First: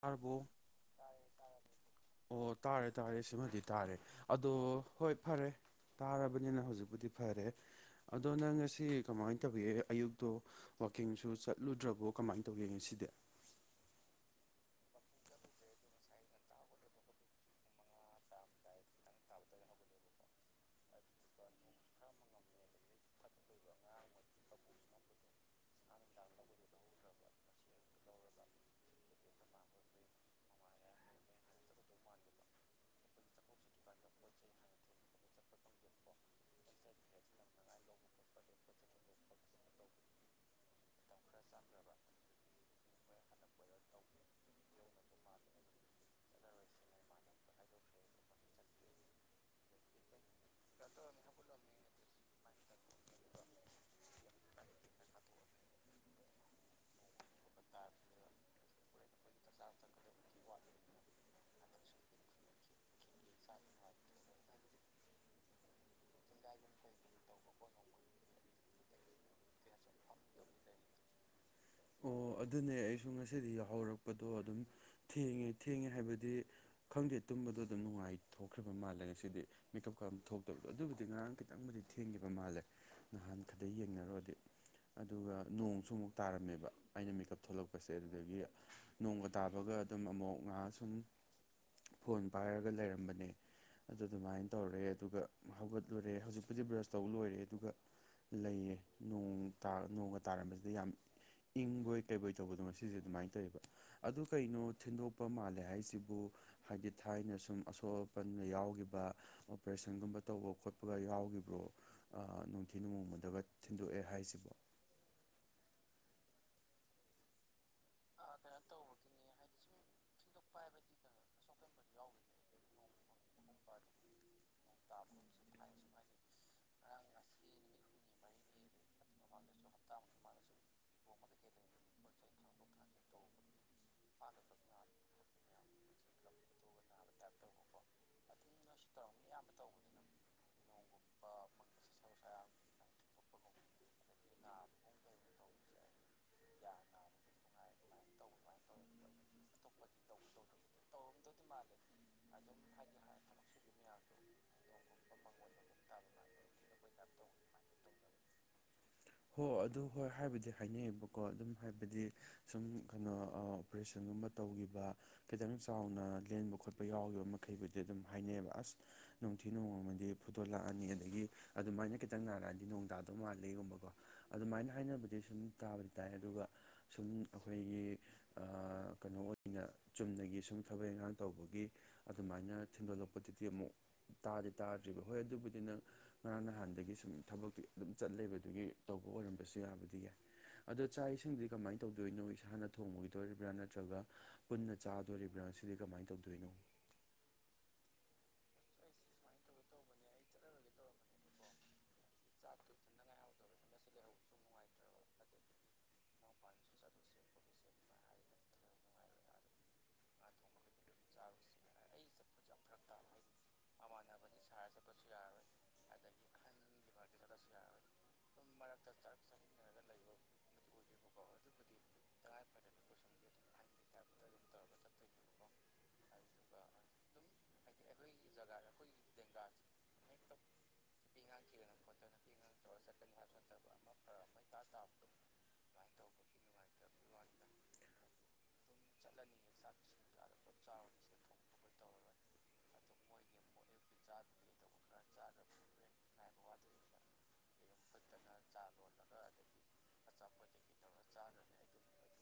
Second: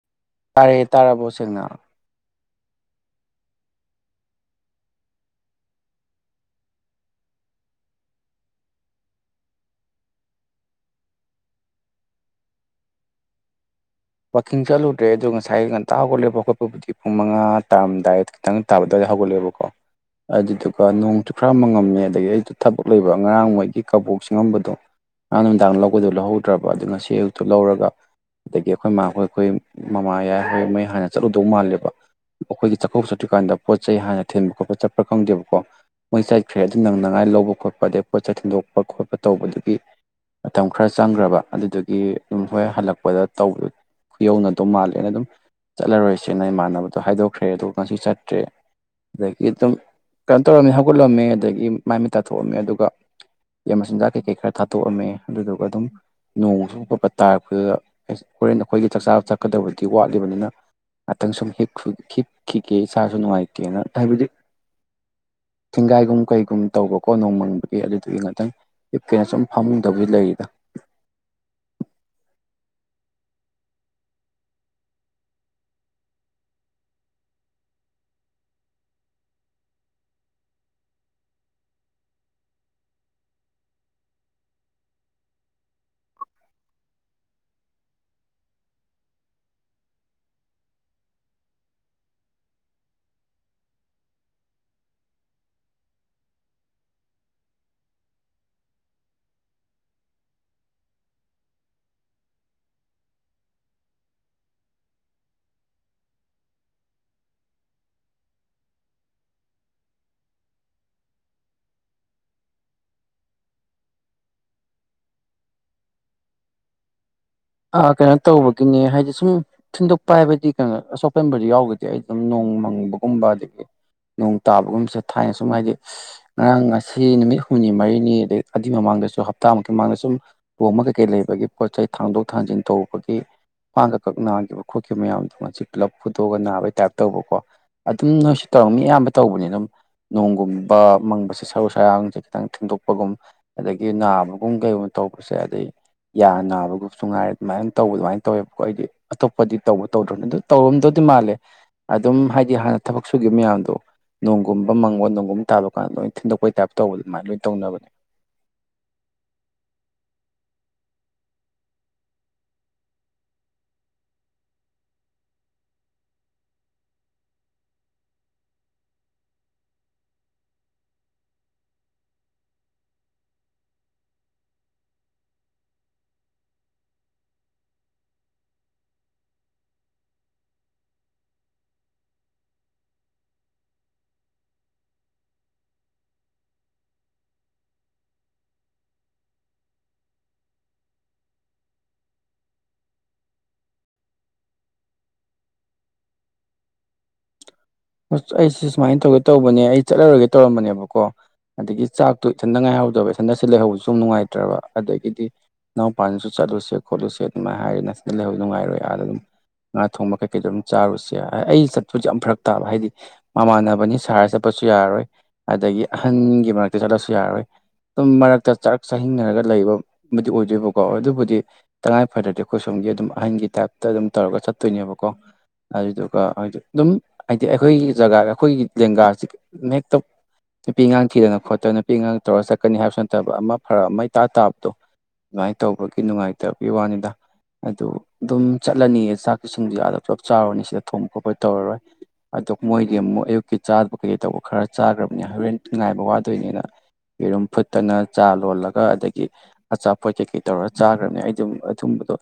ꯇꯥꯔꯕꯣ ꯇꯥꯔꯦ ꯇꯔꯥ ꯣꯁꯦꯜꯅ ꯑꯣ ꯇꯥꯔꯦ ꯇꯥꯔꯦ ꯁꯤꯃꯗꯤ ꯇꯥꯔꯦ ꯑꯗꯣ ꯍꯣꯏ ꯐꯔꯦ ꯇꯥꯔꯕꯅꯤꯅ ꯍꯧꯖꯤꯛꯄꯨꯗꯤ ꯐꯔꯦ ꯑꯗꯣ ꯅꯪ ꯉꯁꯤ ꯀꯃꯥꯏꯅ ꯇꯧꯒꯒꯦ ꯑꯌꯨꯛꯇꯣ ꯋꯥꯋꯥꯛꯀꯤꯡꯁꯨ ꯆꯠꯂꯨꯗ꯭ꯔꯕꯣ ꯀꯃꯥꯏꯅ ꯇꯧꯒꯦ ꯉꯁꯤꯗꯤ ꯀꯥꯀꯤꯡ ꯆꯠꯂꯨꯗ꯭ꯔꯦ ꯑꯗꯣ ꯉꯁꯥꯏ ꯉꯟꯇꯥ ꯍꯧꯒꯠꯂꯦꯕ ꯈꯣꯠꯄꯕꯨꯗꯤ ꯄꯨꯡ ꯃꯉꯥ ꯇꯥꯔꯝꯗꯥꯏꯗ ꯈꯤꯇꯪ ꯇꯥꯕ ꯑꯗꯨꯋꯥꯏꯗ ꯍꯧꯒꯠꯂꯦꯕꯀꯣ ꯑꯗꯨꯗꯨꯒ ꯅꯣꯡꯁꯨ ꯈꯔ ꯃꯪꯉꯝꯃꯦ ꯑꯗꯒꯤ ꯑꯩꯁꯨ ꯊꯕꯛ ꯂꯩꯕ ꯉꯔꯥꯡ ꯃꯣꯏꯒꯤ ꯀꯕꯣꯛꯁꯤꯉꯝꯕꯗꯣ ꯉꯔꯥꯡ ꯅꯨꯃꯤꯗꯥꯡ ꯂꯒꯗꯣꯏ ꯂꯧꯍꯧꯗ꯭ꯔꯕ ꯑꯗꯨ ꯉꯁꯤ ꯑꯛꯇꯨ ꯂꯧꯔꯒ ꯑꯗꯒꯤ ꯑꯩꯈꯣꯏ ꯃꯥꯈꯣꯏ ꯑꯩꯈꯣꯏ ꯃꯃꯥ ꯌꯥꯏ ꯍꯣꯏ ꯃꯩ ꯍꯥꯟꯅ ꯆꯠꯂꯨꯗꯧ ꯃꯥꯜꯂꯦꯕ ꯑꯩꯈꯣꯏꯒꯤ ꯆꯥꯛꯀꯧꯕ ꯆꯠꯇ꯭ꯔꯤꯀꯥꯟꯗ ꯄꯣꯠ ꯆꯩ ꯍꯥꯟꯅ ꯊꯤꯟꯕ ꯈꯣꯠꯄ ꯆꯠꯄ꯭ꯔꯥ ꯈꯪꯗꯦꯕꯀꯣ ꯃꯩ ꯆꯠꯈ꯭ꯔꯦ ꯑꯗꯨ ꯅꯪꯅꯉꯥꯏ ꯂꯧꯕ ꯈꯣꯠꯄ ꯑꯗꯩ ꯄꯣꯠ ꯆꯩꯩ ꯊꯤꯟꯗꯣꯛꯄ ꯈꯣꯠꯄ ꯇꯧꯕꯗꯨꯒꯤ ꯃꯇꯝ ꯈꯔ ꯆꯪꯈ꯭ꯔꯕ ꯑꯗꯨꯗꯨꯒꯤ ꯑꯗꯨꯝ ꯍꯣꯏ ꯍꯜꯂꯛꯄꯗ ꯇꯧꯕ ꯈꯨ ꯌꯧꯅꯗꯧ ꯃꯥꯜꯂꯦꯅ ꯑꯗꯨꯝ ꯆꯠꯂꯔꯣꯏꯁꯦꯅ ꯏꯃꯥꯟꯅꯕꯗꯣ ꯍꯥꯏꯗꯣꯛꯈ꯭ꯔꯦ ꯑꯗꯨꯒ ꯉꯁꯤ ꯆꯠꯇ꯭ꯔꯦ ꯑꯗꯒꯤ ꯑꯗꯨꯝ ꯀꯩꯅꯣ ꯇꯧꯔꯝꯃꯤ ꯍꯧꯒꯠꯂꯝꯃꯦ ꯑꯗꯒꯤ ꯃꯥꯏ ꯃꯩ ꯇꯥꯊ ꯊꯣꯛꯑꯝꯃꯦ ꯑꯗꯨꯒ ꯃꯆꯤꯟꯖꯥꯛ ꯀꯩꯀꯩ ꯈꯔ ꯊꯥ ꯇꯣꯛꯑꯝꯃꯦ ꯑꯗꯨꯗꯨꯒ ꯑꯗꯨꯝ ꯅꯣꯡꯁꯨ ꯄꯣꯠꯄ ꯇꯥꯔꯛꯄꯗꯨꯗ ꯍꯣꯔꯦꯟ ꯑꯩꯈꯣꯏꯒꯤ ꯆꯥꯛꯆꯥ ꯆꯥꯛ ꯀꯗꯕꯗꯤ ꯋꯥꯠꯂꯤꯕꯅꯤꯅ ꯉꯥꯛꯇꯪ ꯁꯨꯝ ꯍꯤꯞꯈꯤꯒꯦ ꯏꯁꯥꯁꯨ ꯅꯨꯡꯉꯥꯏꯇꯦꯅ ꯍꯥꯏꯕꯗꯤ ꯊꯦꯡꯒꯥꯏꯒꯨꯝ ꯀꯩꯒꯨꯝ ꯇꯧꯕꯀꯣ ꯅꯣꯡꯃꯪꯕꯒꯤ ꯑꯗꯨꯗꯨꯗꯒꯤ ꯉꯥꯛꯇꯪ ꯍꯤꯞꯀꯦꯅ ꯁꯨꯝ ꯐꯥꯔꯃꯤꯡ ꯇꯧꯕꯗꯤ ꯂꯩꯔꯤꯗ ꯁ ꯉꯁꯤꯗꯤ ꯌꯥꯎꯍꯧꯔꯛꯄ ꯇꯄꯗꯣ ꯑꯗꯨꯝ ꯊꯦꯡꯉꯦ ꯊꯦꯡꯉꯦ ꯍꯥꯏꯕꯗꯤ ꯈꯪꯗꯦ ꯇꯨꯝꯕꯗꯣ ꯑꯗꯨꯝ ꯅꯨꯡꯉꯥꯏ ꯊꯣꯛꯈ꯭ꯔꯕ ꯃꯥꯜꯂꯦ ꯉꯁꯤꯗꯤ ꯃꯦꯀꯞꯀ ꯊꯣꯛꯇꯕꯗꯣ ꯑꯗꯨꯕꯨꯗꯤ ꯉꯔꯥꯡ ꯈꯤꯇꯪꯕꯨꯗꯤ ꯊꯦꯡꯈꯤꯕ ꯃꯥꯜꯂꯦ ꯅꯍꯥꯟ ꯈꯗꯩ ꯌꯦꯡꯅꯔꯨꯔꯗꯤ ꯑꯗꯨꯒ ꯅꯣꯡꯁꯨ ꯑꯃꯨꯛ ꯇꯥꯔꯝꯃꯦꯕ ꯑꯩꯅ ꯃꯦꯀꯞ ꯊꯣꯛꯂꯛꯄꯁꯦ ꯑꯗꯨꯗꯒꯤ ꯅꯣꯡꯒ ꯇꯥꯕꯒ ꯑꯗꯨꯝ ꯑꯃꯨꯛ ꯉꯥꯏꯍꯥꯛ ꯁꯨꯝ ꯐꯣꯟ ꯄꯥꯏꯔꯒ ꯂꯩꯔꯝꯕꯅꯦ ꯑꯗꯨ ꯑꯗꯨꯃꯥꯏꯅ ꯇꯧꯔꯦ ꯑꯗꯨꯒ ꯍꯧꯒꯠꯂꯨꯔꯦ ꯍꯧꯖꯤꯛꯄꯨꯗꯤ ꯕ꯭ꯔꯁ ꯇꯧꯕ ꯂꯣꯏꯔꯦ ꯑꯗꯨꯒ ꯂꯩꯌꯦ ꯅ ꯅꯣꯡꯒ ꯇꯥꯔꯝꯕꯁꯤꯗ ꯌꯥꯝ ꯏꯪꯕꯣꯏ ꯀꯩꯕꯣꯏ ꯇꯧꯕꯗ ꯁꯤꯁꯦ ꯑꯗꯨꯃꯥꯏꯅ ꯇꯧꯋꯦꯕ ꯑꯗꯨ ꯀꯩꯅꯣ ꯊꯤꯟꯗꯣꯛꯄ ꯃꯥꯜꯂꯦ ꯍꯥꯏꯁꯤꯕꯨ ꯍꯥꯏꯗꯤ ꯊꯥꯏꯅ ꯁꯨꯝ ꯑꯁꯣꯛ ꯑꯄꯟꯒ ꯌꯥꯎꯈꯤꯕ ꯑꯣꯄꯔꯦꯁꯟꯒꯨꯝꯕ ꯇꯧꯕ ꯈꯣꯠꯄꯒ ꯌꯥꯎꯈꯤꯕ꯭ꯔꯣ ꯅꯣꯡꯊꯤ ꯅꯣꯡꯃꯗꯒ ꯊꯤꯟꯗꯣꯛꯑꯦ ꯍꯥꯏꯁꯤꯕꯣ ꯑ ꯀꯩꯅꯣ ꯇꯧꯕꯒꯤꯅꯦ ꯍꯥꯏꯗꯤ ꯁꯨꯝ ꯊꯤꯟꯗꯣꯛꯄ ꯍꯥꯏꯕꯗꯤ ꯀꯩꯅꯣ ꯑꯁꯣꯛꯄꯟꯕꯗꯤ ꯌꯥꯎꯒꯗꯤ ꯑꯩ ꯑꯗꯨꯝ ꯅꯣꯡ ꯃꯪꯕꯒꯨꯝꯕ ꯑꯗꯒꯤ ꯇꯥꯕꯒꯨꯝꯕꯁꯦ ꯊꯥꯏꯅ ꯁꯨꯝ ꯍꯥꯏꯗꯤ ꯉꯔꯥꯡ ꯉꯁꯤ ꯅꯨꯃꯤꯠ ꯍꯨꯝꯅꯤ ꯃꯔꯤꯅꯤ ꯑꯗꯩ ꯑꯗꯨꯏ ꯃꯃꯥꯡꯗꯁꯨ ꯍꯥꯞ ꯍꯞꯇꯥꯃꯨꯛꯀꯤ ꯃꯥꯡꯗ ꯁꯨꯝ ꯂꯍꯣꯡꯕ ꯀꯩ ꯀꯩ ꯂꯩꯕꯒꯤ ꯄꯣꯠ ꯆꯩ ꯊꯥꯡꯗꯣꯛ ꯈꯥꯟꯖꯤꯟ ꯇꯧꯕꯒꯤ ꯈꯋꯥꯡꯒ ꯀꯛ ꯅꯥꯈꯤꯕ ꯈꯣꯠꯈꯤꯕ ꯃꯌꯥꯝꯗꯣ ꯉꯁꯤ ꯄꯨꯂꯞ ꯐꯨꯗꯣꯛꯑꯒ ꯅꯥꯕꯒꯤ ꯇꯥꯏꯞ ꯇꯧꯕꯀꯣ ꯑꯗꯨꯝ ꯅꯣꯏꯁꯤ ꯇꯧꯔ ꯃꯤ ꯑꯌꯥꯝꯕ ꯇꯧꯕꯅꯤ ꯑꯗꯨꯝ ꯅꯣꯡꯒꯨꯝꯕ ꯃꯪꯕꯁꯦ ꯁꯔꯨ ꯁꯔꯥꯡꯁꯦ ꯈꯤꯇꯪ ꯊꯦꯡꯗꯣꯛꯄꯒꯨꯝ ꯑꯗꯒꯤ ꯅꯥꯕꯒꯨꯝ ꯀꯩ ꯇꯧꯕꯁꯦ ꯑꯗꯩꯩ ꯌꯥ ꯅꯥꯕꯒꯨꯝꯕ ꯁꯨ ꯉꯥꯏꯔꯦ ꯑꯗꯨꯃꯥꯏꯅ ꯇꯧꯕ ꯑꯗꯨꯃꯥꯏꯅ ꯇꯧꯋꯦꯕꯀꯣ ꯑꯩꯗꯤ ꯑꯇꯣꯞꯄꯗꯤ ꯇꯧꯕ ꯇꯧꯗ꯭ꯔꯣꯅꯤ ꯑꯗꯨ ꯇꯧꯔꯝꯗꯧꯗꯤ ꯃꯥꯜꯂꯦ ꯑꯗꯨꯝ ꯍꯥꯏꯗꯤ ꯍꯥꯟꯅ ꯊꯕꯛ ꯁꯨꯈꯤꯕ ꯃꯌꯥꯝꯗꯣ ꯅꯣꯡꯒꯨꯝꯕ ꯃꯪꯉꯣ ꯅꯣꯡꯒꯨꯝꯕ ꯇꯥꯜꯂꯣ ꯀꯥꯟꯗ ꯂꯣꯏ ꯊꯤꯟꯗꯣꯛꯄꯩ ꯇꯥꯏꯞ ꯇꯧꯕ ꯑꯗꯨꯃꯥꯏꯅ ꯂꯣꯏ ꯇꯧꯅꯕꯅꯦ ꯍꯣ ꯑꯗꯨ ꯍꯣꯏ ꯍꯥꯏꯕꯗꯤ ꯍꯥꯏꯅꯩꯑꯕꯀꯣ ꯑꯗꯨꯝ ꯍꯥꯏꯕꯗꯤ ꯁꯨꯝ ꯀꯩꯅꯣ ꯑꯣꯄꯔꯦꯁꯟꯒꯨꯝꯕ ꯇꯧꯈꯤꯕ ꯈꯤꯇꯪ ꯆꯥꯎꯅ ꯂꯦꯟꯕ ꯈꯣꯠꯄ ꯌꯥꯎꯈꯤꯕ ꯃꯈꯩꯕꯨꯗꯤ ꯑꯗꯨꯝ ꯍꯥꯏꯅꯩꯌꯦꯕ ꯑꯁ ꯅꯨꯡꯊꯤ ꯅꯣꯡꯃꯃꯗꯤ ꯐꯨꯇꯣ ꯂꯥꯛꯑꯅꯤ ꯑꯗꯒꯤ ꯑꯗꯨꯃꯥꯏꯅ ꯈꯤꯇꯪ ꯅꯥꯔꯛꯑꯗꯤ ꯅꯣꯡꯗꯥꯗꯧ ꯃꯥꯜꯂꯒꯨꯝꯕꯀꯣ ꯑꯗꯨꯃꯥꯏꯅ ꯍꯥꯏꯅꯕꯗꯤ ꯁꯨꯝ ꯇꯥꯕꯗꯤ ꯇꯥꯏ ꯑꯗꯨꯒ ꯁꯨꯝ ꯑꯩꯈꯣꯏꯒꯤ ꯀꯩꯅꯣ ꯑꯣꯏꯅ ꯆꯨꯝꯅꯒꯤ ꯁꯨꯝ ꯊꯕꯛ ꯏꯟꯈꯥꯡ ꯇꯧꯕꯒꯤ ꯑꯗꯨꯃꯥꯏꯅ ꯊꯤꯟꯗꯣꯛꯂꯛꯄꯗꯨꯗꯤ ꯑꯃꯨꯛ ꯇꯥꯗꯤ ꯇꯥꯗ꯭ꯔꯤꯕ ꯍꯣꯏ ꯑꯗꯨꯕꯨꯗꯤ ꯅꯪ ꯉꯔꯥꯡ ꯅꯍꯥꯟꯗꯒꯤ ꯁꯨꯝ ꯊꯕꯛꯇꯤ ꯑꯗꯨꯝ ꯆꯠꯂꯦꯕ ꯑꯗꯨꯒꯤ ꯇꯧꯕ ꯑꯣꯏꯔꯝꯕꯁꯨ ꯌꯥꯕꯗꯤ ꯌꯥꯏ ꯑꯗꯣ ꯆꯥꯛ ꯏꯁꯤꯡꯗꯤ ꯀꯃꯥꯏꯅ ꯇꯧꯗꯣꯏꯅꯣ ꯏꯁꯥꯅ ꯊꯣꯡꯉꯣꯏꯗꯣꯔꯤꯕ꯭ꯔꯥ ꯅꯠꯇ꯭ꯔꯒ ꯄꯨꯟꯅ ꯆꯥꯗꯣꯔꯤꯕ꯭ꯔꯥ ꯁꯤꯗꯤ ꯀꯃꯥꯏꯅ ꯇꯧꯗꯣꯏꯅꯣ ꯑꯁ ꯑꯩꯁ ꯁꯨꯃꯥꯏꯅ ꯇꯧꯒꯦ ꯇꯧꯕꯅꯦ ꯑꯩ ꯆꯠꯂꯔꯣꯏꯒꯦ ꯇꯧꯔꯝꯕꯅꯦꯕꯀꯣ ꯑꯗꯒꯤ ꯆꯥꯛꯇꯣ ꯏꯊꯟꯗ ꯉꯥꯏꯍꯧꯗꯕ ꯏꯊꯟꯗꯁꯤ ꯂꯩꯍꯧꯕꯁꯨ ꯑꯗꯨꯝ ꯅꯨꯡꯉꯥꯏꯇ꯭ꯔꯕ ꯑꯗꯒꯤꯗꯤ ꯅꯅꯥꯎꯄꯥꯁꯨ ꯆꯠꯂꯨꯁꯦ ꯈꯣꯠꯂꯨꯁꯦ ꯑꯗꯨꯃꯥꯏꯅ ꯍꯥꯏꯔꯦ ꯅꯁꯤꯟꯗ ꯂꯩꯍꯧ ꯅꯨꯡꯉꯥꯏꯔꯣꯏ ꯑꯥꯗ ꯑꯗꯨꯝ ꯉꯥ ꯊꯣꯡꯕ ꯀꯩꯀꯩꯗꯣ ꯑꯗꯨꯝ ꯆꯥꯔꯨꯁꯦ ꯑꯩ ꯆꯠꯄꯁꯨ ꯌꯥꯝ ꯐꯔꯛ ꯍꯥꯏꯗꯤ ꯃꯃꯥꯟꯅꯕꯅꯤ ꯁꯥꯔ ꯆꯠꯄꯁꯨ ꯌꯥꯔꯔꯣꯏ ꯑꯗꯒꯤ ꯑꯍꯟꯒꯤ ꯃꯔꯛꯇ ꯆꯠꯂꯁꯨ ꯌꯥꯔꯣꯏ ꯑꯗꯨꯝ ꯃꯔꯛꯇ ꯆꯔꯥꯛ ꯆꯥꯅꯤꯡꯅꯔꯒ ꯂꯩꯕꯕꯨꯗꯤ ꯑꯣꯏꯗꯣꯏꯕꯀꯣ ꯑꯗꯨꯕꯨꯗꯤ ꯇꯉꯥꯏꯐꯗꯗꯤꯦ ꯑꯩꯈꯣꯏꯁꯣꯝꯒꯤ ꯑꯗꯨꯝ ꯑꯍꯟꯒꯤ ꯇꯥꯏꯞꯇ ꯑꯗꯨꯝ ꯇꯧꯔꯒ ꯆꯠꯇꯣꯏꯅꯦꯕꯀꯣ ꯑꯗꯨꯗꯣ ꯑ ꯍꯥꯏꯗꯣ ꯑꯥꯗꯨꯝ ꯍꯥꯏꯗꯤ ꯑꯩꯈꯣꯏꯒꯤ ꯖꯒꯥꯗ ꯑꯩꯈꯣꯏꯒꯤ ꯂꯦꯡꯒꯥꯁꯤ ꯍꯦꯛꯇ ꯅꯨꯄꯤ ꯑꯉꯥꯡ ꯊꯤꯗꯅ ꯈꯣꯠꯇꯅ ꯅꯨꯄꯤ ꯑꯉꯥꯡ ꯇꯧꯔꯒ ꯆꯠꯀꯅꯤ ꯍꯥꯏꯕꯁꯨ ꯅꯠꯇꯕ ꯑꯃ ꯐꯔꯛ ꯑꯃꯇꯥ ꯇꯥꯕꯗꯣ ꯑꯗꯨꯃꯥꯏꯅ ꯇꯧꯕꯒꯤ ꯅꯨꯡꯉꯥꯏꯇꯕꯒꯤ ꯋꯥꯅꯤꯗ ꯑꯗꯨ ꯑꯗꯨꯝ ꯆꯠꯂꯅꯤꯌꯦ ꯆꯥꯛꯀꯤ ꯁꯤꯡꯁꯤ ꯑꯗ ꯄꯨꯂꯞ ꯆꯥꯎꯔꯅꯤ ꯁꯤꯗ ꯊꯨꯝ ꯈꯣꯠꯄꯣꯏ ꯇꯧꯔꯣꯏ ꯑꯗꯨ ꯃꯣꯏꯗꯤ ꯑꯃꯨꯛ ꯑꯌꯨꯛꯀꯤ ꯆꯥꯗꯕ ꯀꯩꯀꯩ ꯇꯧꯕ ꯈꯔ ꯆꯥꯈ꯭ꯔꯕꯅꯤ ꯍꯣꯔꯦꯟ ꯉꯥꯏꯕ ꯋꯥꯗꯣꯏꯅꯤꯅ ꯌꯦꯔꯨꯝ ꯐꯨꯠꯇꯅ ꯆꯥ ꯂꯣꯜꯂꯒ ꯑꯗꯒꯤ ꯑꯆꯥꯄꯣꯠ ꯀꯩꯀꯩ ꯇꯧꯔ ꯆꯥꯈ꯭ꯔꯕꯅꯤ ꯑꯩ ꯑꯩꯗꯤ ꯑꯊꯨꯝꯕꯗꯣ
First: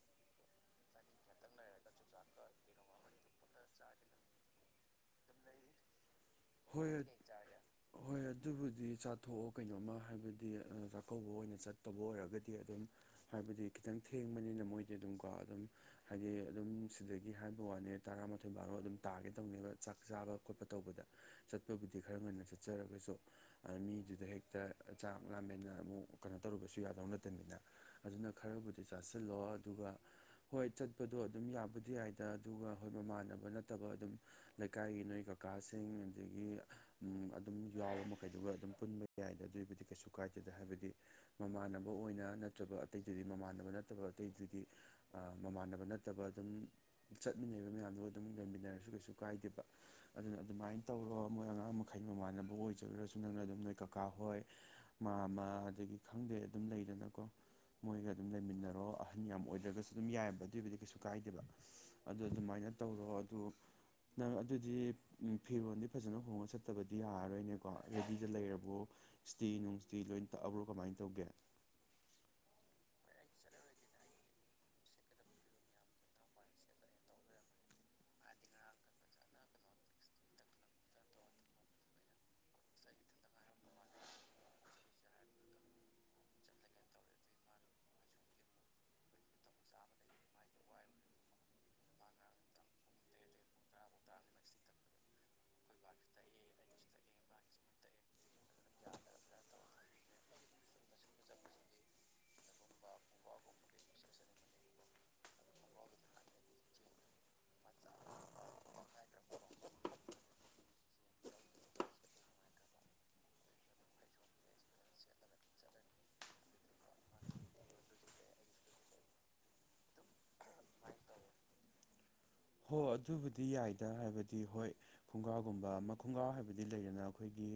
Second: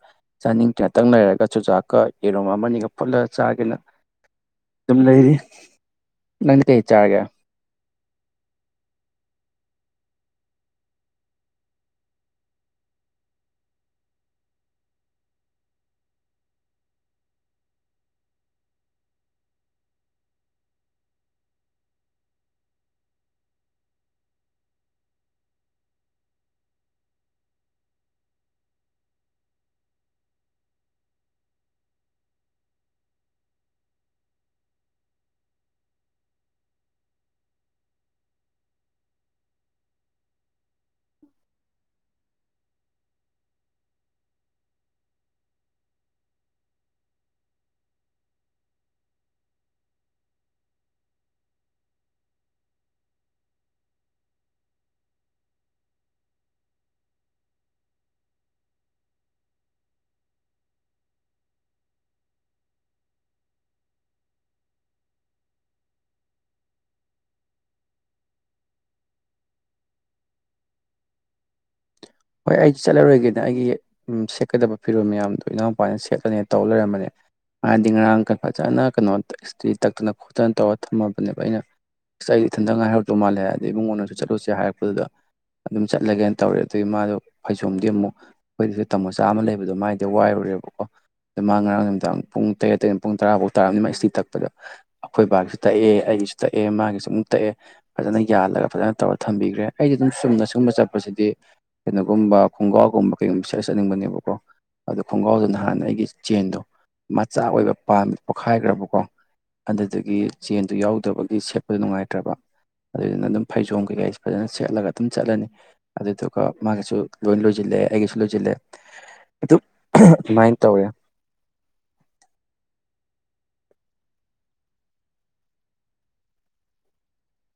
ꯆꯥꯅꯤꯡ ꯇꯔꯦ ꯉꯛꯇꯪ ꯂꯩꯔꯒ ꯆꯨꯖꯥꯛꯀ ꯌꯦꯔꯨꯝ ꯑꯃꯅꯤꯒ ꯐꯨꯠꯂ ꯆꯥꯒꯦꯅ ꯑꯗꯨꯝ ꯂꯩꯔꯤ ꯅꯪ ꯀꯩ ꯍꯣꯏ ꯆꯥꯔꯒꯦ ꯍꯣꯏ ꯑꯗꯨꯕꯨꯗꯤ ꯆꯥꯊꯣꯛꯑꯣ ꯀꯩꯅꯣꯝꯃ ꯍꯥꯏꯕꯗꯤ ꯆꯥꯛꯀꯧꯕ ꯑꯣꯏꯅ ꯆꯠꯇꯕ ꯑꯣꯏꯔꯒꯗꯤ ꯑꯗꯨꯝ ꯍꯥꯏꯕꯗꯤ ꯈꯤꯇꯪ ꯊꯦꯡꯕꯅꯤꯅ ꯃꯣꯏꯗꯤ ꯑꯗꯨꯝꯀꯣ ꯑꯗꯨꯝ ꯍꯥꯏꯗꯤ ꯑꯗꯨꯝ ꯁꯤꯗꯒꯤ ꯍꯥꯏꯕ ꯋꯥꯅꯤ ꯇꯔꯥꯃꯥꯊꯣꯏ ꯕꯥꯔꯣ ꯑꯗꯨꯝ ꯇꯥꯒꯦ ꯇꯧꯅꯦꯕ ꯆꯥꯛ ꯆꯥꯕ ꯈꯣꯠꯄ ꯇꯧꯕꯗ ꯆꯠꯄꯕꯨꯗꯤ ꯈꯔ ꯉꯟꯅ ꯆꯠꯆꯔꯒꯁꯨ ꯃꯤꯗꯨꯗ ꯍꯦꯛꯇ ꯆꯥꯛ ꯂꯥꯃꯦꯟꯅ ꯑꯃꯨꯛ ꯀꯩꯅꯣ ꯇꯧꯔꯨꯕꯁꯨ ꯌꯥꯗꯧ ꯅꯠꯇꯕꯅꯤꯅ ꯑꯗꯨꯅ ꯈꯔꯕꯨꯗꯤ ꯆꯥꯁꯤꯜꯂꯣ ꯑꯗꯨꯒ ꯍꯣꯏ ꯆꯠꯄꯗꯣ ꯑꯗꯨꯝ ꯌꯥꯕꯨꯗꯤ ꯌꯥꯏꯗ ꯑꯗꯨꯒ ꯍꯣꯏ ꯃꯃꯥꯟꯅꯕ ꯅꯠꯇꯕ ꯑꯗꯨꯝ ꯂꯩꯀꯥꯏꯒꯤ ꯅꯣꯏ ꯀꯀꯥꯁꯤꯡ ꯑꯗꯒꯤ ꯑꯗꯨꯝ ꯌꯥꯎꯕ ꯃꯈꯩꯗꯨꯒ ꯑꯗꯨꯝ ꯄꯨꯟꯕ ꯌꯥꯏꯗ ꯑꯗꯨꯒꯤꯕꯨꯗꯤ ꯀꯩꯁꯨ ꯀꯥꯏꯗꯦꯗ ꯍꯥꯏꯕꯗꯤ ꯃꯃꯥꯟꯅꯕ ꯑꯣꯏꯅ ꯅꯠꯇ꯭ꯔꯕ ꯑꯇꯩꯗꯨꯗꯤ ꯃꯃꯥꯟꯅꯕ ꯅꯠꯇꯕ ꯑꯇꯩꯗꯨꯗꯤ ꯃꯃꯥꯟꯅꯕ ꯅꯠꯇꯕ ꯑꯗꯨꯝ ꯆꯠ ꯆꯠꯃꯤꯟꯅꯔꯤꯕ ꯃꯌꯥꯝꯗꯣ ꯑꯗꯨꯝ ꯂꯩꯃꯤꯟꯅꯔꯁꯨ ꯀꯩꯁꯨ ꯀꯥꯏꯗꯦꯕ ꯑꯗꯨꯅ ꯑꯗꯨꯃꯥꯏꯅ ꯇꯧꯔꯣ ꯃꯣꯏ ꯑꯉꯥꯡ ꯃꯈꯩ ꯃꯃꯥꯟꯅꯕ ꯑꯣꯏꯖꯔꯨꯔꯁꯨ ꯅꯪꯅ ꯑꯗꯨꯝ ꯅꯣꯏ ꯀꯀꯥ ꯍꯣꯏ ꯃꯥꯃ ꯑꯗꯒꯤ ꯈꯪꯗꯦ ꯑꯗꯨꯝ ꯂꯩꯗꯅꯀꯣ ꯃꯣꯏꯒ ꯑꯗꯨꯝ ꯂꯩꯃꯤꯟꯅꯔꯣ ꯑꯍꯟ ꯌꯥꯝ ꯑꯣꯏꯗ꯭ꯔꯒꯁꯨ ꯑꯗꯨꯝ ꯌꯥꯏꯑꯕ ꯑꯗꯨꯏꯕꯨꯗꯤ ꯀꯩꯁꯨ ꯀꯥꯏꯗꯦꯕ ꯑꯗꯨ ꯑꯗꯨꯃꯥꯏꯅ ꯇꯧꯔꯣ ꯑꯗꯨ ꯅꯪ ꯑꯗꯨꯗꯤ ꯐꯤꯔꯣꯜꯗꯤ ꯐꯖꯅ ꯍꯣꯡꯉ ꯆꯠꯇꯕꯗꯤ ꯌꯥꯔꯔꯣꯏꯅꯦꯀꯣ ꯔꯦꯗꯤꯗ ꯂꯩꯔꯕ꯭ꯔꯣ ꯏꯁꯇꯤ ꯅꯨꯡꯇꯤ ꯂꯣꯏ ꯇꯛꯑꯕ꯭ꯔꯣ ꯀꯃꯥꯏꯅ ꯇꯧꯒꯦ ꯍꯣꯏ ꯑꯩꯗꯤ ꯆꯠꯂꯔꯣꯏꯒꯦꯅ ꯑꯩꯒꯤ ꯁꯦꯠꯀꯗꯕ ꯐꯤꯔꯣꯜ ꯃꯌꯥꯝꯗꯣ ꯏꯅꯥꯎꯄꯥꯅ ꯁꯦꯠꯂꯅꯤ ꯇꯧ ꯂꯩꯔꯝꯕꯅꯦ ꯃꯥꯗꯤ ꯉꯔꯥꯡ ꯐꯖꯅ ꯀꯩꯅꯣ ꯏꯁꯇꯤ ꯇꯛꯇꯅ ꯈꯣꯠꯇꯅ ꯇꯧꯔ ꯊꯝꯃꯕꯅꯦꯕ ꯑꯩꯅ ꯑꯩꯗꯤ ꯏꯊꯟꯇ ꯉꯥꯏꯍꯔꯧꯗꯧ ꯃꯥꯜꯂꯦ ꯑꯗꯩ ꯏꯃꯨꯡꯉꯣꯟꯅꯁꯨ ꯆꯠꯂꯨꯁꯦ ꯍꯥꯏꯔꯛꯄꯗꯨꯗ ꯑꯗꯨꯝ ꯆꯠꯂꯒꯦꯅ ꯇꯧꯔꯦ ꯑꯗꯣ ꯑꯗꯨꯒꯤ ꯃꯥꯗꯣ ꯐꯩꯖꯣꯝꯗꯤ ꯑꯃꯨꯛ ꯑꯩꯈꯣꯏꯗꯁꯨ ꯇꯝꯕꯆꯥ ꯑꯃ ꯂꯩꯕꯗꯣ ꯃꯥꯏꯗꯤ ꯋꯥꯏꯔꯨꯔꯦꯕꯀꯣ ꯑꯗꯣ ꯃꯥ ꯉꯔꯥꯡ ꯅꯨꯃꯤꯗꯥꯡ ꯄꯨꯡ ꯇꯔꯦꯠ ꯇꯔꯦꯠ ꯄꯨꯡ ꯇꯔꯥꯐꯥꯎ ꯇꯥꯔꯕꯅꯤ ꯃꯥ ꯁꯤꯇꯤ ꯇꯛꯄꯗ ꯑꯩꯈꯣꯏ ꯕꯥꯒꯤꯁꯨ ꯇꯛꯑꯦ ꯑꯩꯒꯤꯁꯨ ꯇꯛꯑꯦ ꯃꯥꯒꯤꯁꯨ ꯑꯃꯨꯛ ꯇꯛꯑꯦ ꯐꯖꯅ ꯌꯥꯜꯂꯒ ꯐꯖꯅ ꯇꯧꯔ ꯊꯝꯕꯤꯈ꯭ꯔꯦ ꯑꯩꯗꯤ ꯑꯗꯨꯝ ꯆꯨꯝꯅ ꯁꯨꯝꯕ ꯆꯠꯄꯁꯤꯗꯤ ꯀꯩꯅꯣꯒꯨꯝꯕ ꯈꯣꯡꯒ꯭ꯔꯥꯎꯒꯨꯝꯕ ꯀꯩꯒꯨꯝꯕ ꯁꯦꯠꯂ ꯆꯠꯅꯤꯡꯕꯅꯦꯕꯀꯣ ꯑꯗꯨ ꯈꯣꯡꯒ꯭ꯔꯥꯎꯗꯨ ꯅꯍꯥꯟ ꯑꯩꯒꯤ ꯆꯦꯟꯗꯣ ꯃꯆꯥ ꯑꯣꯏꯕ ꯄꯥꯝꯃꯤ ꯄꯣꯛꯈꯥꯏꯈ꯭ꯔꯕꯀꯣ ꯑꯗꯨꯗꯒꯤ ꯆꯦꯟꯗꯣ ꯌꯥꯎꯗꯕꯒꯤ ꯁꯦꯠꯄꯗꯣ ꯅꯨꯡꯉꯥꯏꯇ꯭ꯔꯕ ꯑꯗꯨꯗꯨꯅ ꯑꯗꯨꯝ ꯐꯩꯖꯣꯝ ꯀꯩꯀꯩ ꯐꯖꯅ ꯁꯦꯠꯂꯒ ꯑꯗꯨꯝ ꯆꯠꯂꯅꯤ ꯑꯗꯨꯗꯨ ꯃꯥꯒꯁꯨ ꯂꯣꯏ ꯂꯣꯏꯁꯤꯜꯂꯦ ꯑꯩꯒꯁꯨ ꯂꯣꯏꯁꯤꯜꯂꯦ ꯑꯗꯨ ꯑꯗꯨꯃꯥꯏꯅ ꯇꯧꯔꯦ ꯍꯣꯏ ꯑꯗꯨꯕꯨꯗꯤ ꯌꯥꯏꯗ ꯍꯥꯏꯕꯗꯤ ꯍꯣꯏ ꯈꯨꯡꯒ꯭ꯔꯥꯎꯒꯨꯝꯕ ꯑꯃ ꯈꯨꯡꯒ꯭ꯔꯥꯎ ꯍꯥꯏꯕꯗꯤ ꯂꯩꯗꯅ ꯑꯩꯈꯣꯏꯒꯤ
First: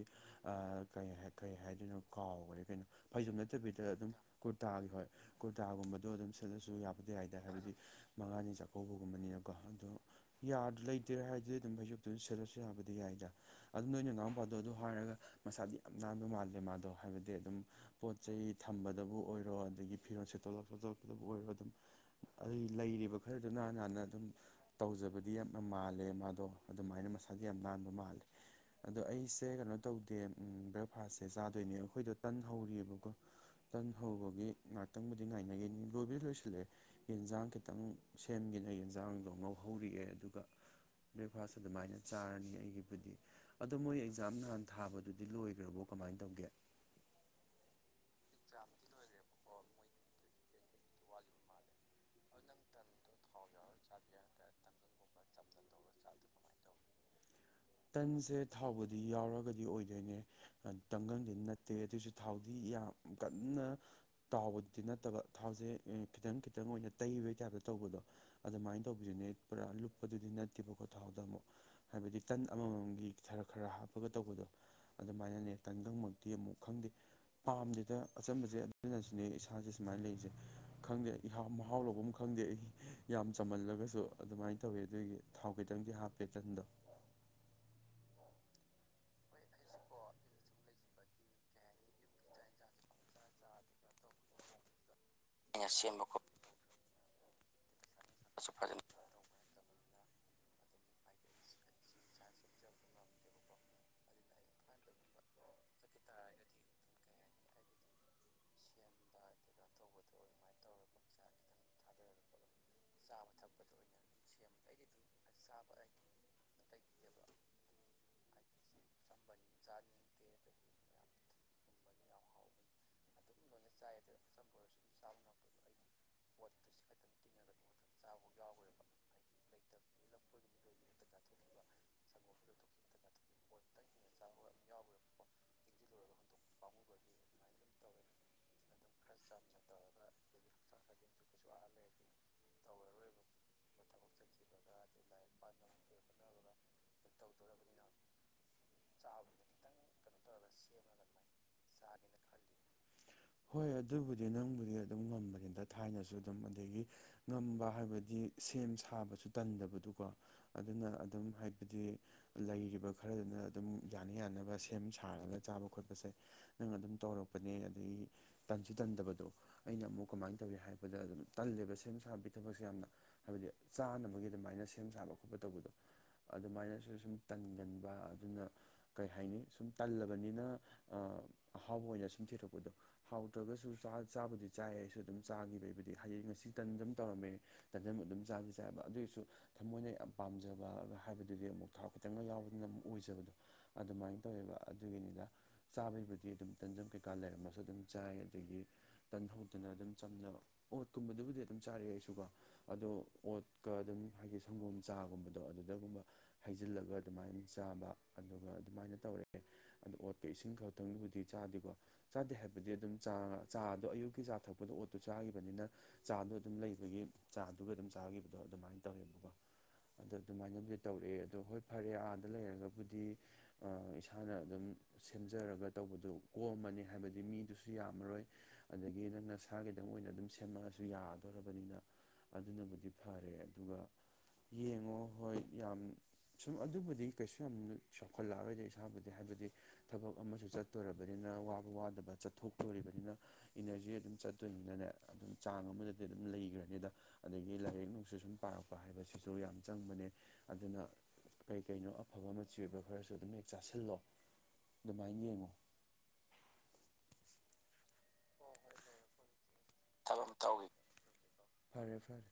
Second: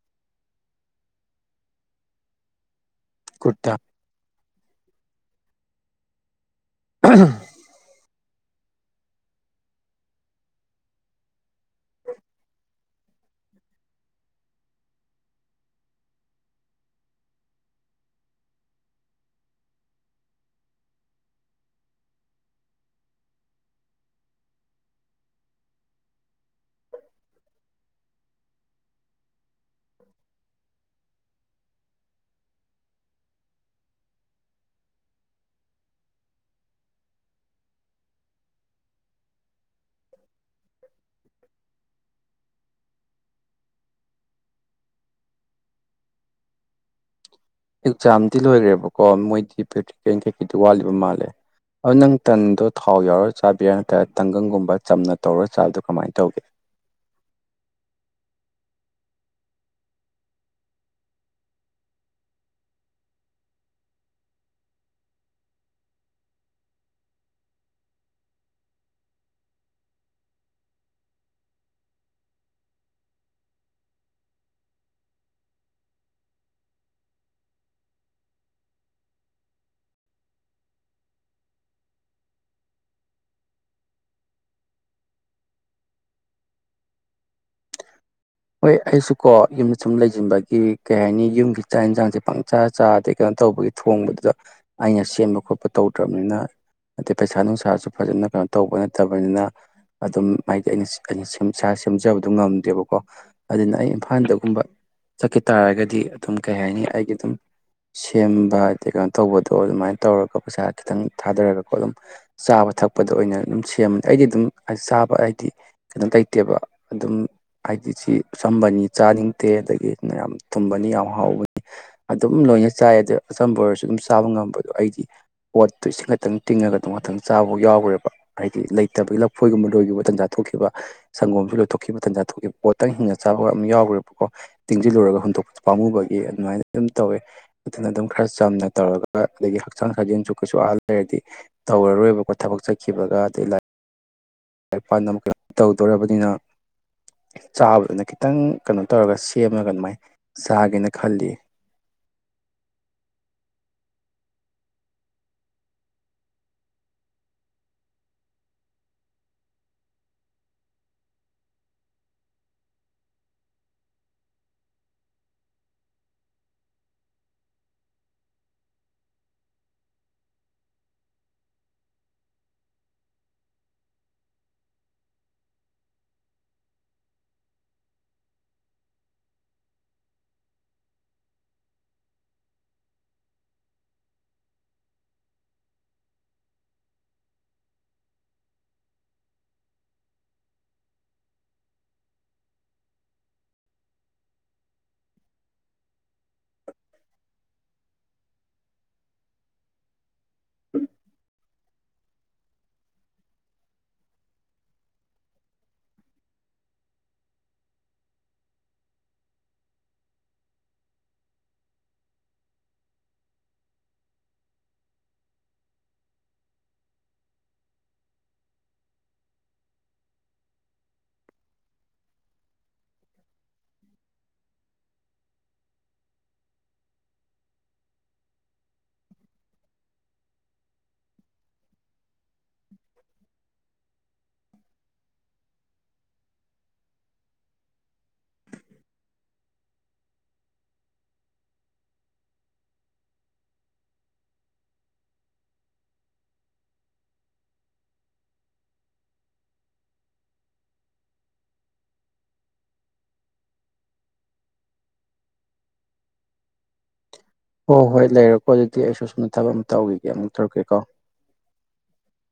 ꯀꯩ ꯀꯩ ꯍꯥꯏꯗꯣꯏꯅꯣ ꯀꯥꯎꯈꯔꯦ ꯀꯩꯅꯣ ꯐꯩꯖꯣꯝ ꯀꯨꯔꯇꯥ ꯅꯠꯇꯕꯤꯗ ꯑꯗꯨꯝ ꯀꯨꯔꯇꯥꯒꯤ ꯍꯣꯏ ꯀꯨꯔꯇꯥꯒꯨꯝꯕꯗꯣ ꯑꯗꯨꯝ ꯑꯅꯁꯨ ꯌꯥꯕꯨꯗꯤ ꯌꯥꯏꯗ ꯍꯥꯏꯕꯗꯤ ꯃꯉꯥꯅꯤ ꯆꯥꯛꯀꯧꯕꯒꯨꯝꯕꯅꯦꯕ ꯀꯣ ꯑꯗꯣ ꯌꯥꯗꯤ ꯂꯩꯇ꯭ꯔꯦ ꯍꯥꯏꯗꯨꯗꯤ ꯑꯗꯨꯝ ꯩꯖꯨꯞꯇꯨ ꯁꯦꯠꯂꯁꯨ ꯌꯥꯕꯗꯤ ꯌꯥꯏꯗ ꯑꯗꯨ ꯅꯣꯏꯅ ꯅꯥꯎ ꯃꯄꯥꯗꯣꯗꯣ ꯍꯥꯏꯔꯒ ꯃꯁꯥꯗꯤ ꯌꯥꯝ ꯅꯥꯟꯕ ꯃꯥꯜꯂꯦ ꯃꯥꯗꯣ ꯍꯥꯏꯕꯗꯤ ꯑꯗꯨꯝ ꯄꯣꯠ ꯆꯩ ꯊꯝꯕꯗꯕꯨ ꯑꯣꯏꯔꯣ ꯑꯗꯒꯤ ꯐꯤꯔꯣꯜ ꯁꯦꯠꯇꯣꯛꯂꯛ ꯈꯣꯇꯣꯛꯂꯛꯄꯗꯕꯨ ꯑꯣꯏꯔꯣ ꯑꯗꯨꯝ ꯂꯩꯔꯤꯕ ꯈꯔꯗꯨ ꯍ ꯅꯥꯟꯅ ꯑꯗꯨꯝ ꯇꯧꯖꯕꯗꯤ ꯌꯥꯝꯅ ꯃꯥꯜꯂꯦ ꯃꯥꯗꯣ ꯑꯗꯨꯃꯥꯏꯅ ꯃꯁꯥꯗ ꯌꯥꯝ ꯅꯥꯟꯕ ꯃꯥꯜꯂꯦ ꯑꯗꯣ ꯑꯩꯁ ꯁꯦ ꯀꯩꯅꯣ ꯇꯧꯗꯦ ꯕ꯭ꯔꯦꯛꯐꯥꯁꯁꯦ ꯆꯥꯗꯣꯏꯅꯦ ꯑꯩꯈꯣꯏꯗꯣ ꯇꯟ ꯍꯧꯔꯤꯑꯕꯀꯣ ꯇꯟ ꯍꯧꯕꯒꯤ ꯉꯍꯥꯛꯇꯪꯕꯨꯗꯤ ꯉꯥꯏꯅꯒꯦꯅꯤ ꯂꯣꯏꯕꯗꯤ ꯂꯣꯏꯁꯤꯜꯂꯛꯑꯦ ꯌꯦꯟꯖꯥꯡ ꯈꯤꯇꯪ ꯁꯦꯝꯒꯦꯅꯦ ꯌꯦꯟꯖꯥꯡꯗꯣ ꯉꯧꯍꯧꯔꯑꯦ ꯑꯗꯨꯒ ꯕ꯭ꯔꯦꯛꯐꯥꯁ ꯑꯗꯨꯃꯥꯏꯅ ꯆꯥꯔꯅꯤ ꯑꯩꯒꯤꯕꯨꯗꯤ ꯑꯗꯣ ꯃꯣꯏ ꯑꯦꯛꯖꯥꯝ ꯅꯍꯥꯟ ꯊꯥꯕꯗꯨꯗꯤ ꯂꯣꯏꯈ꯭ꯔꯕꯣ ꯀꯃꯥꯏꯅ ꯇꯧꯒꯦ ꯑꯦꯛꯖꯥꯝꯗꯤ ꯂꯣꯏꯈ꯭ꯔꯦꯕꯀꯣ ꯃꯣꯏꯗꯤ ꯄꯦꯛꯇꯤꯔꯤ ꯀꯩ ꯀꯩꯀꯩꯗꯤ ꯋꯥꯠꯂꯤꯕ ꯃꯥꯜꯂꯦ ꯑꯗꯣ ꯅꯪ ꯇꯟꯗꯣ ꯊꯥꯎ ꯌꯥꯎꯔ ꯆꯥꯕꯤꯔ ꯅꯠꯇ꯭ꯔꯒ ꯇꯥꯡꯒꯪꯒꯨꯝꯕ ꯆꯝꯅ ꯇꯧꯔ ꯆꯥꯕꯗ ꯀꯃꯥꯏꯅ ꯇꯧꯒꯦ ꯇꯟꯁꯦ ꯊꯥꯎꯕꯨꯗꯤ ꯌꯥꯎꯔꯒꯗꯤ ꯑꯣꯏꯗꯣꯏꯅꯦ ꯇꯪꯒꯪꯗꯤ ꯅꯠꯇꯦ ꯑꯗꯨꯑꯣꯏꯁꯨ ꯊꯥꯎꯗꯤ ꯌꯥꯝ ꯀꯟꯅ ꯇꯥꯎꯕꯗꯤ ꯅꯠꯇꯕ ꯊꯥꯎꯁꯦ ꯈꯤꯇꯪ ꯈꯤꯇꯪ ꯑꯣꯏꯅ ꯇꯩꯕꯩ ꯇꯥꯏꯞꯇ ꯇꯧꯕꯗꯣ ꯑꯗꯨꯃꯥꯏꯅ ꯇꯧꯕꯤꯗꯨꯅꯦ ꯄꯨꯔꯥ ꯂꯨꯞꯄꯗꯨꯗꯤ ꯅꯠꯇꯦꯕꯀꯣ ꯊꯥꯎꯗ ꯑꯃꯨꯛ ꯍꯥꯏꯕꯗꯤ ꯇꯟ ꯑꯃꯃꯝꯒꯤ ꯈꯔ ꯈꯔ ꯍꯥꯞꯄꯒ ꯇꯧꯕꯗꯣ ꯑꯗꯨꯃꯥꯏꯅꯅꯦ ꯇꯟ ꯈꯪꯃꯛꯇꯤ ꯑꯃꯨꯛ ꯈꯪꯗꯦ ꯄꯥꯝꯗꯦꯗ ꯑꯆꯝꯕꯁꯦ ꯑꯗꯨꯅꯁꯨꯅꯦ ꯏꯁꯥꯁꯦ ꯁꯨꯃꯥꯏꯅ ꯂꯩꯔꯤꯁꯦ ꯈꯪꯗꯦꯍꯥꯎ ꯃꯍꯥꯎ ꯂꯧꯕ ꯑꯃ ꯈꯪꯗꯦ ꯑꯩ ꯌꯥꯝ ꯆꯝꯃꯜꯂꯒꯁꯨ ꯑꯗꯨꯃꯥꯏꯅ ꯇꯧꯋꯦ ꯑꯗꯨꯏꯒꯤ ꯊꯥꯎ ꯈꯤꯇꯪꯗꯤ ꯍꯥꯞꯄꯦ ꯇꯟꯗꯣ ꯍꯣꯏ ꯑꯩꯁꯨ ꯀꯣ ꯌꯨꯝꯗ ꯁꯨꯝ ꯂꯩꯁꯤꯟꯕꯒꯤ ꯀꯩ ꯍꯥꯏꯅꯤ ꯌꯨꯝꯒꯤ ꯆꯥꯛ ꯌꯦꯟꯁꯥꯡꯁꯦ ꯄꯪꯆꯥꯥ ꯆꯥꯗ ꯀꯩꯅꯣ ꯇꯧꯕꯒꯤ ꯊꯣꯡꯕꯗꯨꯗ ꯑꯩꯅ ꯁꯦꯝꯕ ꯈꯣꯠꯄ ꯇꯧꯗ꯭ꯔꯕꯅꯤꯅ ꯑꯗꯩ ꯄꯩꯁꯥ ꯅꯨꯡꯁꯥ ꯊ ꯐꯖꯅ ꯀꯩꯅꯣ ꯇꯧꯕ ꯅꯠꯇꯕꯅꯤꯅ ꯑꯗꯨꯝ ꯍꯥꯏꯗꯤ ꯑꯩꯅ ꯑꯩꯅ ꯏꯁꯥ ꯁꯦꯝꯖꯕꯗꯨꯣ ꯉꯝꯗ꯭ꯔꯦꯕꯀꯣ ꯑꯗꯨꯅ ꯑꯩ ꯏꯝꯐꯥꯜꯗꯒꯨꯝꯕ ꯆꯠꯈꯤ ꯇꯥꯔꯒꯗꯤ ꯑꯗꯨꯝ ꯀꯩ ꯍꯥꯏꯅꯤ ꯑꯩꯒꯤ ꯑꯗꯨꯝ ꯁꯦꯝꯕ ꯍꯥꯏꯗꯤ ꯀꯩꯅꯣ ꯇꯧꯕꯗꯣ ꯑꯗꯨꯃꯥꯏꯅ ꯇꯧꯔꯒ ꯄꯩꯁꯥ ꯈꯤꯇꯪ ꯊꯥꯗꯔꯒꯀꯣ ꯑꯗꯨꯝ ꯆꯥꯕ ꯊꯛꯄꯗ ꯑꯣꯏꯅ ꯑꯗꯨꯝ ꯁꯦꯝꯃꯅꯤ ꯑꯩꯗꯤ ꯑꯗꯨꯝ ꯆꯥꯕ ꯍꯥꯏꯗꯤ ꯀꯩꯅꯣ ꯂꯩꯇꯦꯕ ꯑꯗꯨꯝ ꯍꯥꯏꯗꯤ ꯁꯤ ꯑꯆꯝꯕꯅꯤ ꯆꯥꯅꯤꯡꯗꯦ ꯑꯗꯒꯤꯅ ꯌꯥꯝ ꯊꯨꯝꯕꯅꯤ ꯌꯥꯝ ꯍꯥꯎꯕꯅꯤ ꯑꯗꯨꯝ ꯂꯣꯏꯅ ꯆꯥꯏ ꯑꯗꯨꯗ ꯑꯆꯝꯕ ꯑꯣꯏꯔꯁꯨ ꯑꯗꯨꯝ ꯆꯥꯕ ꯉꯝꯕꯗꯣ ꯑꯩꯗꯤ ꯄꯣꯠꯇꯣ ꯏꯁꯤꯡ ꯈꯛꯇꯪ ꯇꯤꯡꯉꯒ ꯑꯗꯨꯝ ꯉꯥꯛꯇꯪ ꯆꯕꯥꯎ ꯌꯥꯎꯋ ꯍꯥꯏꯗꯤ ꯂꯩꯇꯕꯒꯤ ꯂꯐꯣꯏꯒꯨꯝꯕ ꯂꯣꯏꯒꯨꯝꯕ ꯇꯟꯖꯥ ꯊꯣꯛꯈꯤꯕ ꯁꯪꯒꯣꯝꯁꯨ ꯂꯣꯏꯊꯣꯛꯈꯤꯕ ꯇꯟꯖꯥ ꯊꯣꯛꯈꯤꯕ ꯄꯣꯠꯇꯪ ꯍꯤꯡꯉꯒ ꯆꯥꯕꯒ ꯑꯃ ꯌꯥꯎꯈ꯭ꯔꯦꯕꯀꯣ ꯇꯤꯡꯁꯤꯜꯂꯨꯔꯒ ꯍꯨꯟꯗꯣꯛꯄ ꯄꯥꯝꯃꯨꯕꯒꯤ ꯑꯗꯨꯃꯥꯏꯅ ꯑꯗꯨꯝ ꯇꯧꯋꯦ ꯑꯗꯨꯅ ꯑꯗꯨꯝ ꯈꯔ ꯆꯝꯅ ꯇꯧꯔꯒ ꯑꯗꯒꯤ ꯍꯛꯆꯥꯡ ꯁꯥꯖꯦꯜꯁꯨ ꯀꯩꯁꯨ ꯑꯍꯜ ꯂꯩꯔꯗꯤ ꯇꯧꯔꯔꯣꯏꯕꯀꯣ ꯊꯕꯛ ꯆꯠ ꯈꯤꯕꯒ ꯑꯗꯩ ꯂꯥꯛ ꯂ ꯄꯥꯟꯗꯝ ꯇꯧꯗꯧꯔꯕꯅꯤꯅ ꯆꯥꯕꯗꯨꯅ ꯈꯤꯇꯪ ꯀꯩꯅꯣ ꯇꯧꯔꯒ ꯁꯦꯝꯃꯒ ꯑꯗꯨꯃꯥꯏꯅ ꯆꯥꯒꯦꯅ ꯈꯜꯂꯤ ꯍꯣꯏ ꯑꯗꯨꯕꯨꯗꯤ ꯅꯪꯕꯨꯗꯤ ꯑꯗꯨꯝ ꯉꯝꯕꯅꯤꯝꯇ ꯊꯥꯏꯅꯁꯨ ꯑꯗꯨꯝ ꯑꯗꯒꯤ ꯉꯝꯕ ꯍꯥꯏꯕꯗꯤ ꯁꯦꯝ ꯁꯥꯕꯁꯨ ꯇꯟꯗꯕꯗꯨꯀꯣ ꯑꯗꯨꯅ ꯑꯗꯨꯝ ꯍꯥꯏꯕꯗꯤ ꯂꯩꯔꯤꯕ ꯈꯔꯗꯨꯅ ꯑꯗꯨꯝ ꯌꯥꯅ ꯌꯥꯅꯕ ꯁꯦꯝ ꯁꯥꯔꯒ ꯆꯥꯕ ꯈꯣꯠꯄꯁꯦ ꯅꯪ ꯑꯗꯨꯝ ꯇꯧꯔꯛꯄꯅꯦ ꯑꯗꯒꯤ ꯇꯟꯁꯨ ꯇꯟꯗꯕꯗꯣ ꯑꯩꯅ ꯑꯃꯨꯛ ꯀꯃꯥꯏꯅ ꯇꯧꯏ ꯍꯥꯏꯕꯗ ꯑꯗꯨꯝ ꯇꯜꯂꯦꯕ ꯁꯦꯝ ꯁꯥ ꯁꯥꯕꯕꯤ ꯊꯕꯛꯁꯦ ꯌꯥꯝꯅ ꯍꯥꯏꯕꯗꯤ ꯆꯥꯅꯕꯒꯤ ꯑꯗꯨꯃꯥꯏꯅ ꯁꯦꯝ ꯁꯥꯕ ꯈꯣꯠꯄ ꯇꯧꯕꯗꯣ ꯑꯗꯨꯃꯥꯏꯅꯁꯨ ꯁꯨꯝ ꯇꯟꯒꯟꯕ ꯑꯗꯨꯅ ꯀꯔꯤ ꯍꯥꯏꯅꯤ ꯁꯨꯝ ꯇꯜꯂꯕꯅꯤꯅ ꯑꯍꯥꯎꯕ ꯑꯣꯏꯅ ꯁꯨꯝ ꯊꯤꯔꯛꯄꯗꯣ ꯍꯥꯎꯇ꯭ꯔꯒꯁꯨꯥ ꯆꯥꯕꯨꯗꯤ ꯆꯥꯏ ꯑꯩꯁꯨ ꯑꯗꯨꯝ ꯆꯥꯈꯤꯕꯩꯕꯨꯗꯤ ꯍꯥꯏꯗꯤ ꯉꯁꯤ ꯇꯟ ꯑꯗꯨꯝ ꯇꯧꯔꯝꯃꯦ ꯇꯟꯖꯝ ꯑꯗꯨꯝ ꯆꯥꯗꯤ ꯆꯥꯏꯕ ꯑꯗꯨꯒꯤꯁꯨ ꯊꯃꯣꯏꯅ ꯌꯥꯝ ꯄꯥꯝꯖꯕꯒ ꯍꯥꯏꯕꯗꯨꯗꯤ ꯑꯃꯨꯛ ꯊꯔꯥꯎ ꯈꯤꯇꯪꯒ ꯌꯥꯎꯕꯗꯅ ꯑꯃꯨꯛ ꯑꯣꯏꯖꯕꯗꯣ ꯑꯗꯨꯃꯥꯏꯅ ꯇꯧꯋꯦꯕ ꯑꯗꯨꯒꯤꯅꯤꯅ ꯆꯥꯕꯩꯕꯨꯗꯤ ꯑꯗꯨꯝ ꯇꯟꯖꯝ ꯀꯩꯀꯥ ꯂꯩꯔꯝꯃꯁꯨ ꯑꯗꯨꯝ ꯆꯥꯏ ꯑꯗꯨꯗꯒꯤ ꯇꯟꯍꯧꯗꯅ ꯑꯗꯨꯝ ꯆꯝꯅꯕ ꯑꯣ ꯀꯨꯝꯕꯗꯨꯕꯨꯗꯤ ꯑꯗꯨꯝ ꯆꯥꯔꯛꯑꯦ ꯑꯩꯁꯨꯀꯣ ꯑꯗꯣ ꯑꯣꯠꯀ ꯑꯗꯨꯝ ꯍꯥꯏꯗꯤ ꯁꯪꯒꯣꯝ ꯆꯥꯒꯨꯝꯕꯗꯣ ꯑꯗꯨꯗꯒꯨꯝꯕ ꯍꯩꯖꯤꯜꯂꯒ ꯑꯗꯨꯃꯥꯏꯅ ꯆꯥꯕ ꯑꯗꯨꯒ ꯑꯗꯨꯃꯥꯏꯅ ꯇꯧꯔꯛꯑꯦ ꯑꯗꯣ ꯑꯣꯠꯀ ꯏꯁꯤꯡ ꯈꯛꯇꯪꯒꯤꯕꯨꯗꯤ ꯆꯥꯗꯦꯀꯣ ꯆꯥꯗꯦ ꯍꯥꯏꯕꯗꯤ ꯑꯗꯨꯝ ꯆꯥ ꯆꯥꯗꯣ ꯑꯌꯨꯛꯀꯤ ꯆꯥ ꯊꯛꯄꯗ ꯑꯣꯠꯇꯣ ꯆꯥꯈꯤꯕꯅꯤꯅ ꯆꯥꯗꯣ ꯑꯗꯨꯝ ꯂꯩꯕꯒꯤ ꯆꯥꯗꯨꯒ ꯑꯗꯨꯝ ꯆꯥꯒꯤꯈꯤꯕꯗꯣ ꯑꯗꯨꯃꯥꯏꯅ ꯇꯧꯋꯦꯕꯀꯣ ꯑꯗꯣ ꯑꯗꯨꯃꯥꯏꯅꯕꯨꯗꯤ ꯇꯧꯔꯛꯑꯦ ꯑꯗꯣ ꯍꯣꯏ ꯐꯔꯦ ꯑꯥꯗ ꯂꯩꯔꯒꯕꯨꯗꯤ ꯏꯁꯥꯅ ꯑꯗꯨꯝ ꯁꯦꯝꯖꯔꯒ ꯇꯧꯕꯗꯨꯣ ꯀꯣꯝꯃꯅꯤ ꯍꯥꯏꯕꯗꯤ ꯃꯤꯗꯨꯁꯨ ꯌꯥꯝꯃꯔꯣꯏ ꯑꯗꯒꯤ ꯅꯪ ꯅ ꯁꯥꯥꯒꯤꯗꯪ ꯑꯣꯏꯅ ꯑꯗꯨꯝ ꯁꯦꯝꯃꯛꯑꯁꯨ ꯌꯥꯒ ꯆꯠꯇꯔꯕꯅꯤꯅ ꯑꯗꯨꯅꯕꯨꯗꯤ ꯐꯔꯦ ꯑꯗꯨꯒ ꯌꯦꯡꯉꯣ ꯍꯣꯏ ꯌꯥꯝ ꯁꯨꯝ ꯑꯗꯨꯕꯨꯗꯤ ꯀꯩꯁꯨ ꯌꯥꯝ ꯆꯥꯎꯈꯠꯂꯛꯑꯔꯣꯏꯗꯤ ꯏꯁꯥꯕꯨꯗꯤ ꯍꯥꯏꯕꯗꯤ ꯊꯕꯛ ꯑꯃꯁꯨ ꯆꯠꯇꯣꯔꯕꯅꯤꯅ ꯋꯥꯕ ꯋꯥꯗꯕ ꯆꯠꯊꯣꯛꯇꯣꯔꯤꯕꯅꯤꯅ ꯏꯅꯔꯖꯤ ꯑꯗꯨꯝ ꯆꯠꯇꯣꯏꯅꯤꯅꯅꯦ ꯑꯗꯨꯝ ꯆꯥꯡ ꯑꯃꯗ ꯑꯗꯨꯝ ꯂꯩꯈ꯭ꯔꯅꯤꯗ ꯑꯗꯒꯤ ꯂꯥꯏꯔꯤꯛ ꯅꯨꯡꯁꯨ ꯁꯨꯝ ꯄꯥꯔꯛꯄ ꯍꯥꯏꯕꯁꯤꯁꯨ ꯌꯥꯝ ꯆꯪꯕꯅꯦ ꯑꯗꯨꯅ ꯀꯩ ꯀꯩꯅꯣ ꯑꯐꯕ ꯃꯆꯤ ꯑꯣꯏꯕ ꯈꯔꯁꯨ ꯑꯗꯨꯝ ꯍꯦꯛ ꯆꯥꯁꯤꯜꯂꯣ ꯑꯗꯨꯃꯥꯏꯅ ꯌꯦꯡꯉꯣ ꯍ ꯍꯣꯏ ꯂꯩꯔꯛꯄꯣ ꯍꯧꯖꯤꯛꯇꯤ ꯑꯩꯁꯨ ꯁꯣꯝꯅ ꯊꯕꯛ ꯑꯃ ꯇꯧꯈꯤꯒꯦ ꯑꯃꯨꯛ ꯇꯧꯔꯛꯀꯦꯀꯣ ꯐꯔꯦ ꯐꯔꯦ